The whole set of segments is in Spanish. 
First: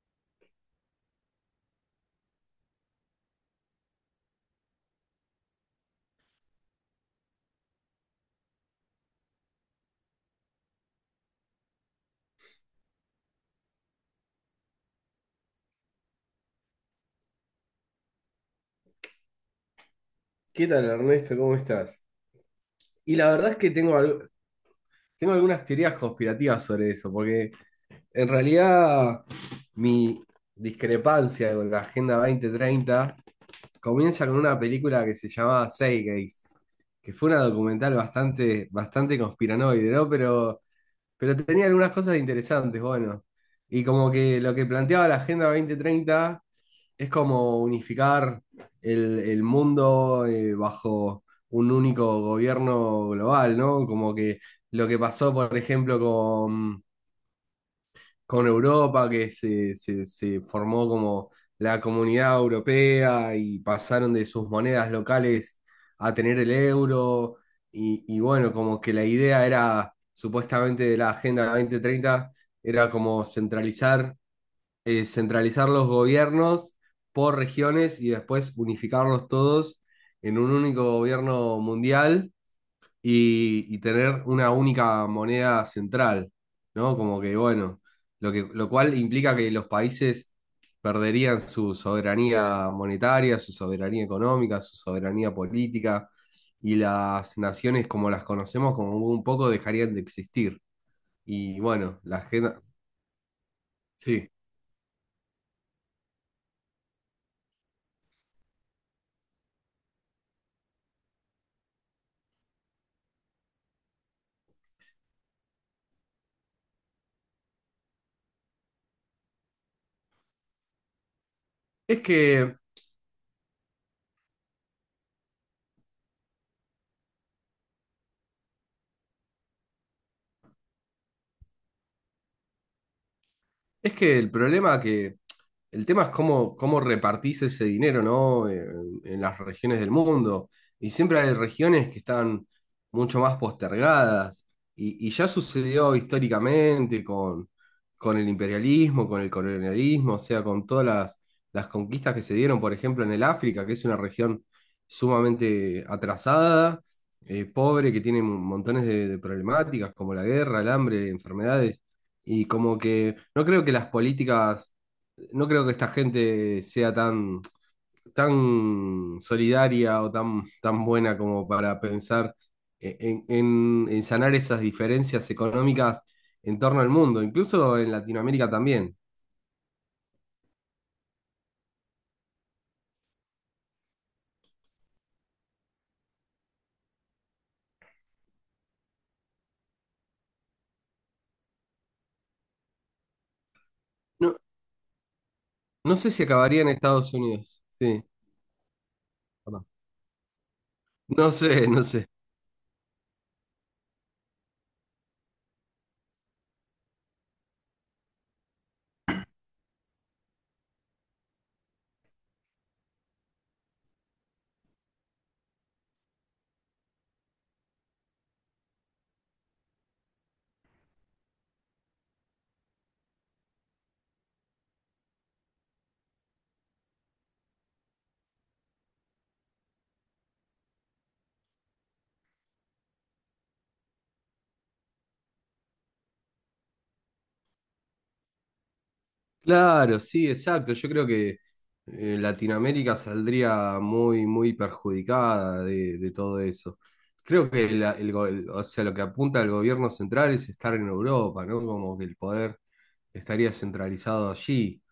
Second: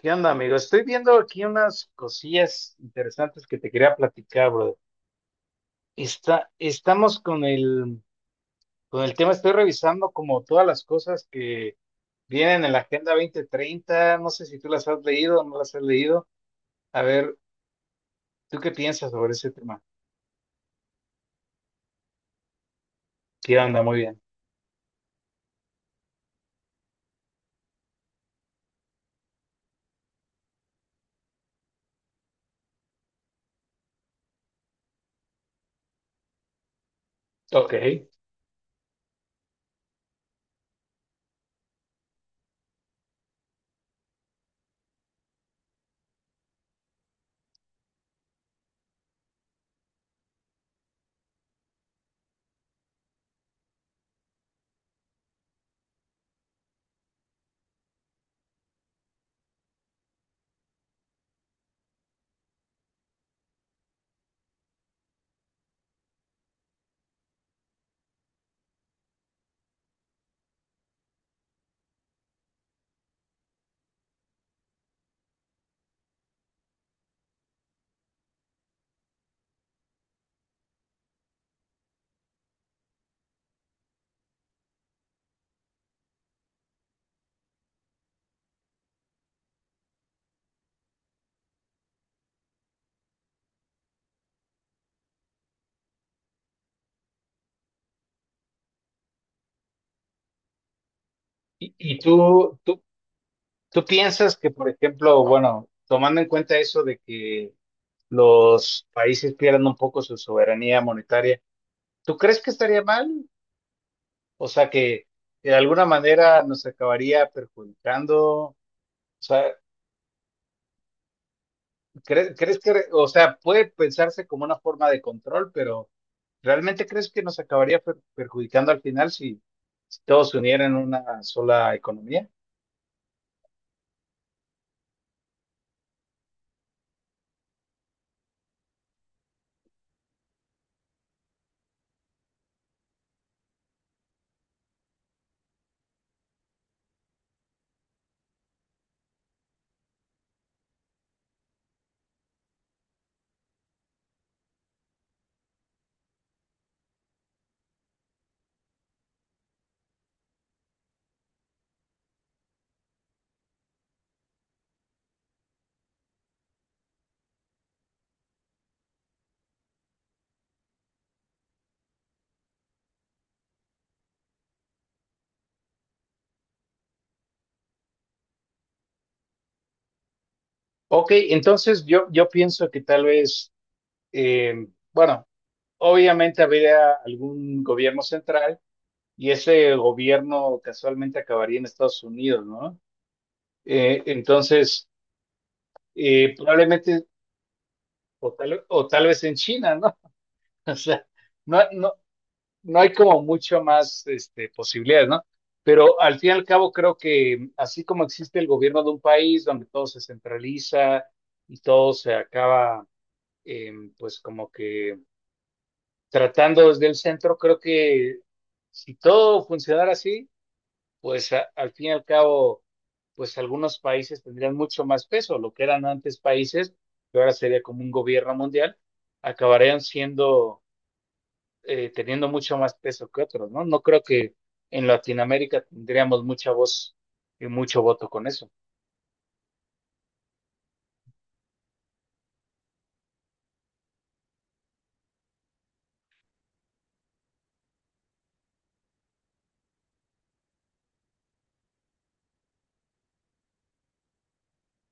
¿Qué onda, amigo? Estoy viendo aquí unas cosillas interesantes que te quería platicar, brother. Estamos con el tema, estoy revisando como todas las cosas que vienen en la Agenda 2030. No sé si tú las has leído o no las has leído. A ver, ¿tú qué piensas sobre ese tema? ¿Qué tal, Ernesto? ¿Cómo estás? Y la verdad es ¿Qué que onda? tengo, Muy bien. Tengo algunas teorías conspirativas sobre eso, porque en realidad mi discrepancia con la Agenda dos mil treinta comienza con una película que se llamaba Zeitgeist, que fue una Ok. documental bastante, bastante conspiranoide, ¿no? Pero tenía algunas cosas interesantes, bueno. Y como que lo que planteaba la Agenda dos mil treinta es como unificar el mundo, bajo un único gobierno global, ¿no? Como que lo que pasó, por ejemplo, con Europa, que se formó como la comunidad europea y pasaron de sus monedas locales a tener el euro. Y bueno, como que la idea era, supuestamente, de la Agenda 2030, era como centralizar, centralizar los gobiernos por regiones y después unificarlos todos en un único gobierno mundial y tener una única moneda central, ¿no? Como que, bueno, lo que, lo cual implica que los países perderían su soberanía monetaria, su soberanía económica, su soberanía política, y las naciones como las conocemos como un poco dejarían de existir. Y ¿Y, y bueno, la tú, agenda... tú, tú Sí. piensas que, por ejemplo, bueno, tomando en cuenta eso de que los países pierdan un poco su soberanía monetaria, ¿tú crees que estaría mal? O sea que, de alguna manera nos acabaría perjudicando. O sea, Es que o sea, puede pensarse como una forma de control, pero ¿realmente crees que nos acabaría perjudicando al final si, si todos se unieran en una sola economía? Es que el problema que el tema es cómo, cómo repartís ese dinero, ¿no? En las regiones del mundo. Y siempre hay regiones que están mucho más postergadas. Y ya sucedió históricamente con el imperialismo, con el colonialismo, o sea, con todas las conquistas que se dieron, por ejemplo, en el África, que es una región sumamente atrasada, pobre, que tiene montones de problemáticas como la guerra, el hambre, enfermedades. Y como que no creo que las políticas no creo que esta gente sea tan, tan solidaria o tan, tan buena como para pensar, en, en sanar esas diferencias económicas en torno al mundo, incluso en Latinoamérica también. Ok, entonces yo pienso que tal vez, eh, bueno, obviamente habría algún gobierno central y ese gobierno casualmente acabaría en Estados Unidos, ¿no? No, Entonces, no sé si acabaría en probablemente Estados Unidos. Sí, o tal vez en perdón. China, ¿no? O sea, No no, sé, no no, sé. no hay como mucho más este, posibilidades, ¿no? Pero al fin y al cabo creo que así como existe el gobierno de un país donde todo se centraliza y todo se acaba, eh, pues como que tratando desde el centro, creo que si todo funcionara así, pues al fin y al cabo, pues algunos países tendrían mucho más peso, lo que eran antes países, que ahora sería como un gobierno mundial, acabarían siendo teniendo mucho más peso que otros, ¿no? No creo que en Latinoamérica tendríamos mucha voz y mucho voto con eso. Claro, sí, exacto. Yo creo que, Latinoamérica saldría muy, muy perjudicada de todo eso. Creo que o sea, lo que apunta el gobierno central es estar en Europa, ¿no? Como que el poder estaría centralizado allí,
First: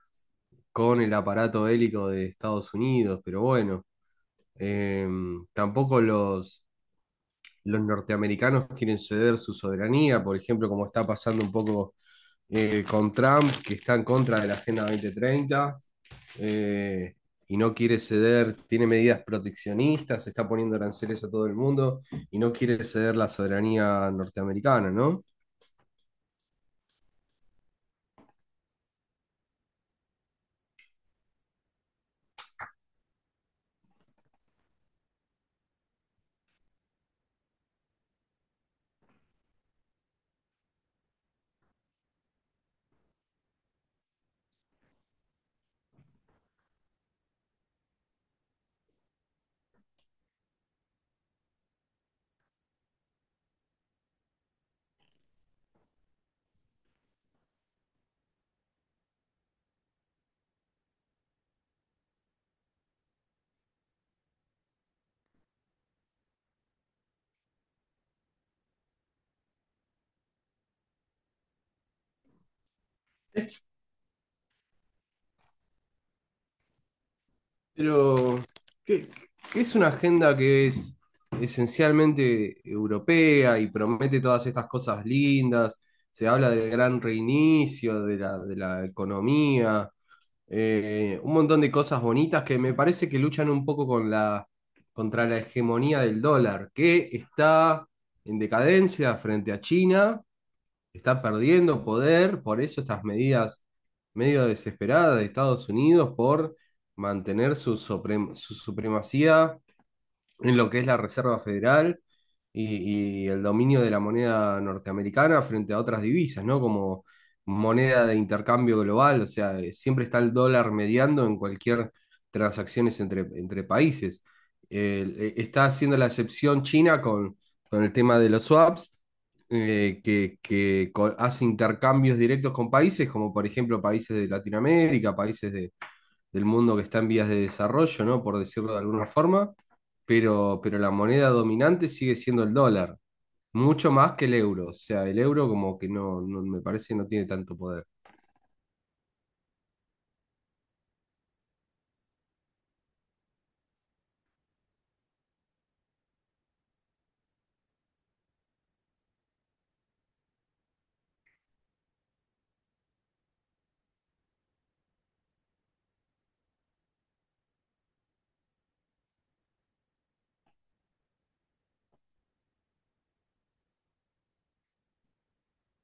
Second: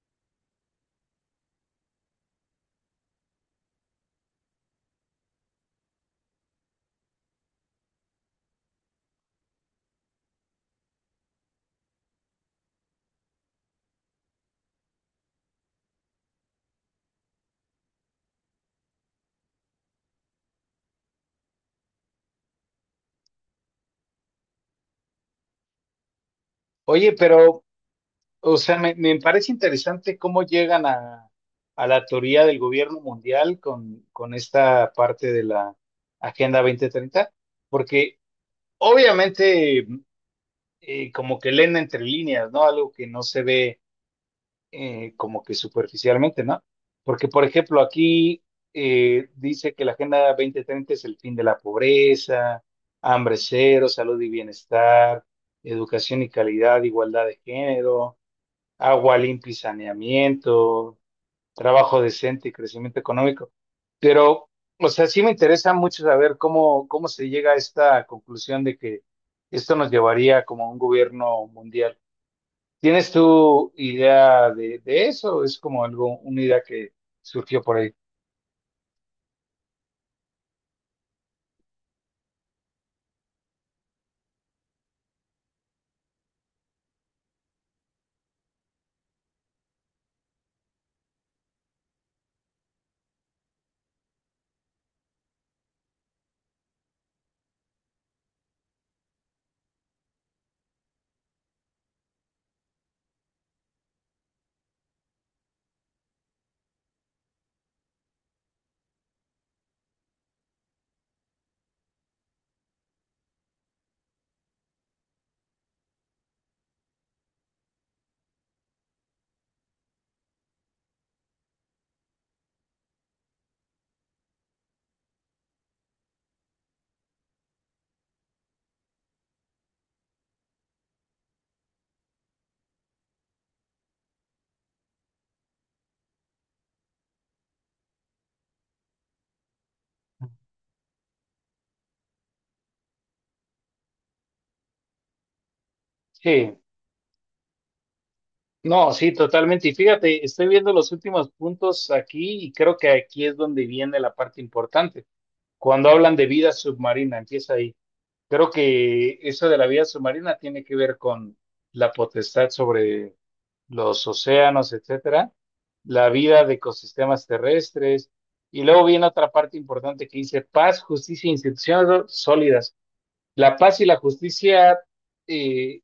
con el aparato bélico de Estados Unidos, pero bueno, eh, tampoco los norteamericanos quieren ceder su soberanía, por ejemplo, como está pasando un poco, con Trump, que está en contra de la Agenda 2030, eh, y no quiere ceder, tiene medidas proteccionistas, está poniendo aranceles a todo el mundo y no quiere ceder la soberanía norteamericana, ¿no? Oye, pero, o sea, me parece interesante cómo llegan a, la teoría del gobierno mundial con, esta parte de la Agenda 2030, porque obviamente como que leen entre líneas, ¿no? Algo que no se ve como que superficialmente, ¿no? Porque, por ejemplo, aquí dice que la Agenda 2030 es el fin de la pobreza, hambre cero, salud y bienestar, educación y calidad, igualdad de género, agua limpia y saneamiento, trabajo decente y crecimiento económico. Pero, o sea, sí me interesa mucho saber cómo, cómo se llega a esta conclusión de que esto nos llevaría como a un gobierno mundial. ¿Tienes tu idea de, eso? Es como algo, una idea que surgió por ahí. Pero ¿qué, qué es una agenda que es esencialmente europea y promete todas estas cosas lindas? Se habla del gran reinicio, de la economía, un montón de cosas bonitas que me parece que luchan un poco con la, contra la hegemonía del dólar, que está en decadencia frente a China, está perdiendo poder, por eso estas medidas medio desesperadas de Estados Unidos por mantener su, su supremacía en lo que es la Reserva Federal y el dominio de la moneda norteamericana frente a otras divisas, ¿no? Como moneda de intercambio global, o sea, siempre está el dólar mediando en cualquier transacciones entre, entre países. Está haciendo la excepción China con el tema de los swaps, que, hace intercambios directos con países, como por ejemplo países de Latinoamérica, países de, del mundo que está en vías de desarrollo, ¿no? Por decirlo de alguna forma, pero la moneda dominante sigue siendo el dólar, mucho más que el euro. O sea, el euro como que no, Sí, me parece no tiene tanto poder. no, sí, totalmente. Y fíjate, estoy viendo los últimos puntos aquí y creo que aquí es donde viene la parte importante. Cuando hablan de vida submarina, empieza ahí. Creo que eso de la vida submarina tiene que ver con la potestad sobre los océanos, etcétera, la vida de ecosistemas terrestres. Y luego viene otra parte importante que dice paz, justicia e instituciones sólidas. La paz y la justicia, eh,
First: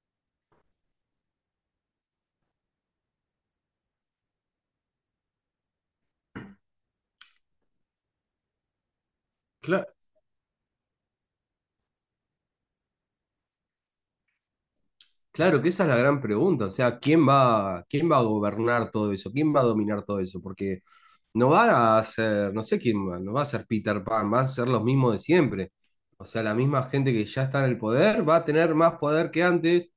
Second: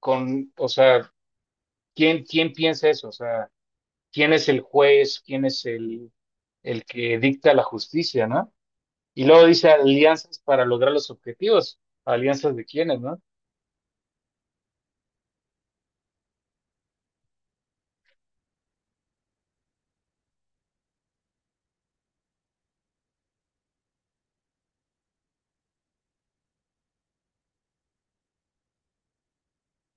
o sea, ¿quién piensa eso? O sea, ¿quién es el juez? ¿Quién es el que dicta la justicia, ¿no? Y luego dice Cla- alianzas para lograr los objetivos. ¿Alianzas de quiénes, no? claro que esa es la gran pregunta. O sea, quién va a gobernar todo eso? ¿Quién va a dominar todo eso? Porque no va a ser, no sé quién va, no va a ser Peter Pan, va a ser los mismos de siempre. O sea, la misma gente que ya está en el poder va a tener más poder que antes.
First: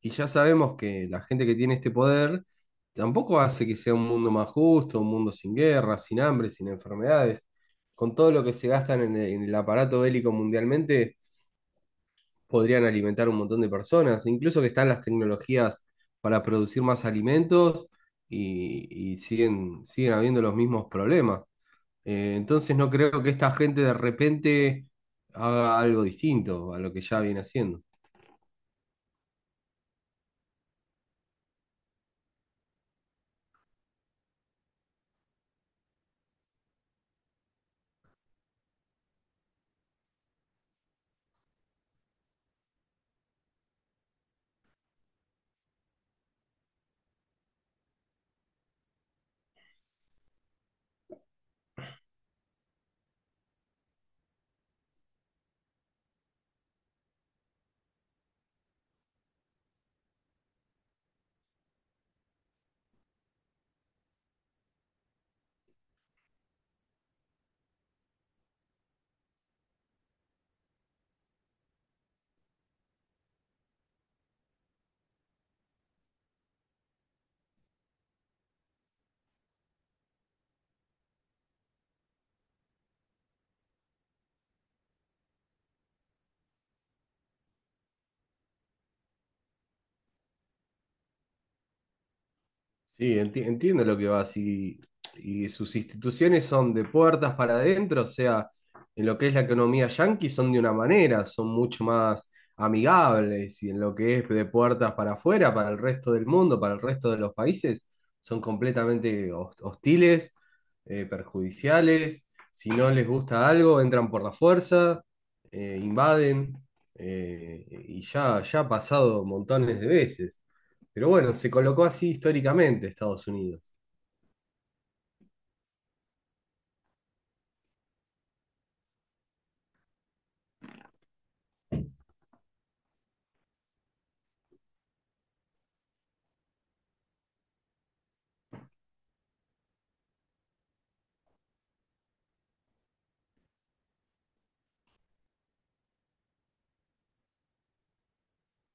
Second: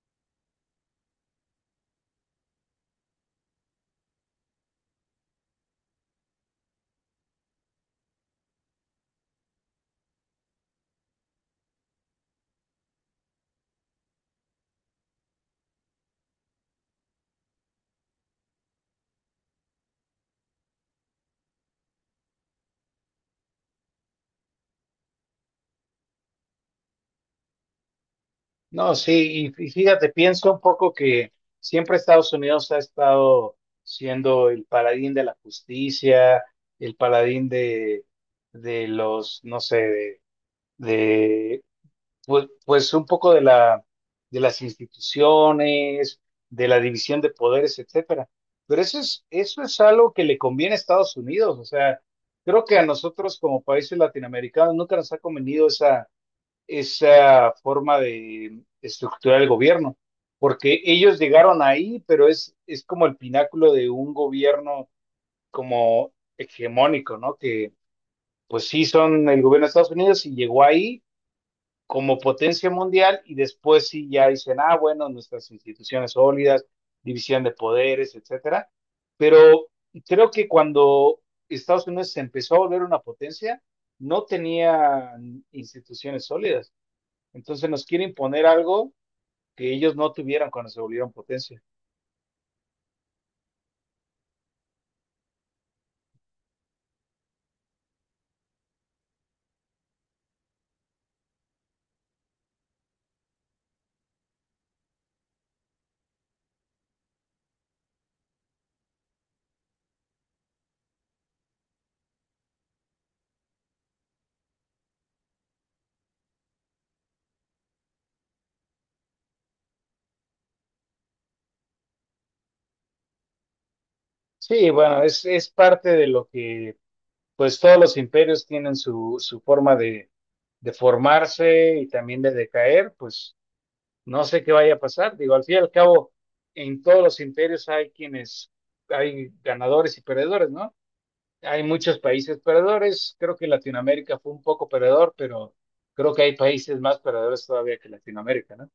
Y ya sabemos que la gente que tiene este poder tampoco hace que sea un mundo más justo, un mundo sin guerras, sin hambre, sin enfermedades. Con todo lo que se gastan en el aparato bélico mundialmente, podrían alimentar un montón de personas, incluso que están las tecnologías para producir más alimentos y siguen, siguen habiendo los mismos problemas. Entonces no creo que esta gente de repente haga algo distinto a lo que ya viene haciendo. No, sí, y fíjate, pienso un poco que siempre Estados Unidos ha estado siendo el paladín de la justicia, el paladín de, los, no sé, de, pues un poco de la, de las instituciones, de la división de poderes, etcétera. Pero eso es algo que le conviene a Estados Unidos. O sea, creo que a nosotros como países latinoamericanos nunca nos ha convenido esa forma de estructurar el gobierno, porque ellos llegaron ahí, pero es como el pináculo de un gobierno como hegemónico, ¿no? Que pues sí son el gobierno de Estados Unidos y llegó ahí como potencia mundial y después sí ya dicen, ah, bueno, nuestras instituciones sólidas, división de poderes, etcétera. Pero creo que cuando Estados Unidos se empezó a volver una potencia, no tenía instituciones sólidas. Entonces nos quieren imponer algo que ellos no tuvieron cuando se volvieron potencia. Sí, entiendo lo que vas, y sus instituciones son de puertas para adentro, o sea, en lo que es la economía yanqui son de una manera, son mucho más amigables, y en lo que es de puertas para afuera, para el resto del mundo, para el resto de los países, son completamente hostiles, perjudiciales, si no les gusta algo, entran por la fuerza, invaden, eh, ya ha pasado montones de veces. Pero bueno, se colocó así históricamente Estados Unidos. Sí, bueno, es parte de lo que, pues todos los imperios tienen su forma de, formarse y también de decaer, pues no sé qué vaya a pasar. Digo, al fin y al cabo, en todos los imperios hay ganadores y perdedores, ¿no? Hay muchos países perdedores. Creo que Latinoamérica fue un poco perdedor, pero creo que hay países más perdedores todavía que Latinoamérica, ¿no?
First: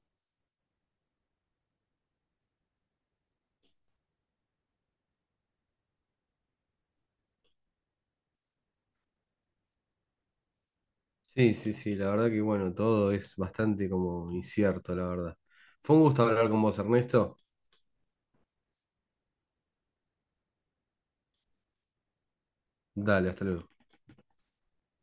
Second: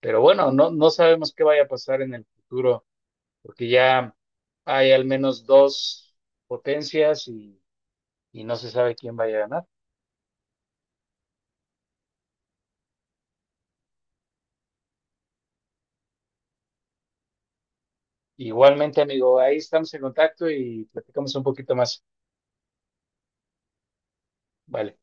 Pero bueno, no sabemos qué vaya a pasar en el futuro, porque ya hay al menos dos potencias y no se sabe quién vaya a ganar. Sí, sí, sí, la verdad que bueno, todo es bastante como incierto, la verdad. Fue un gusto hablar con vos, Ernesto. Igualmente, amigo, ahí estamos en contacto y platicamos un poquito más. Dale, hasta luego. Vale.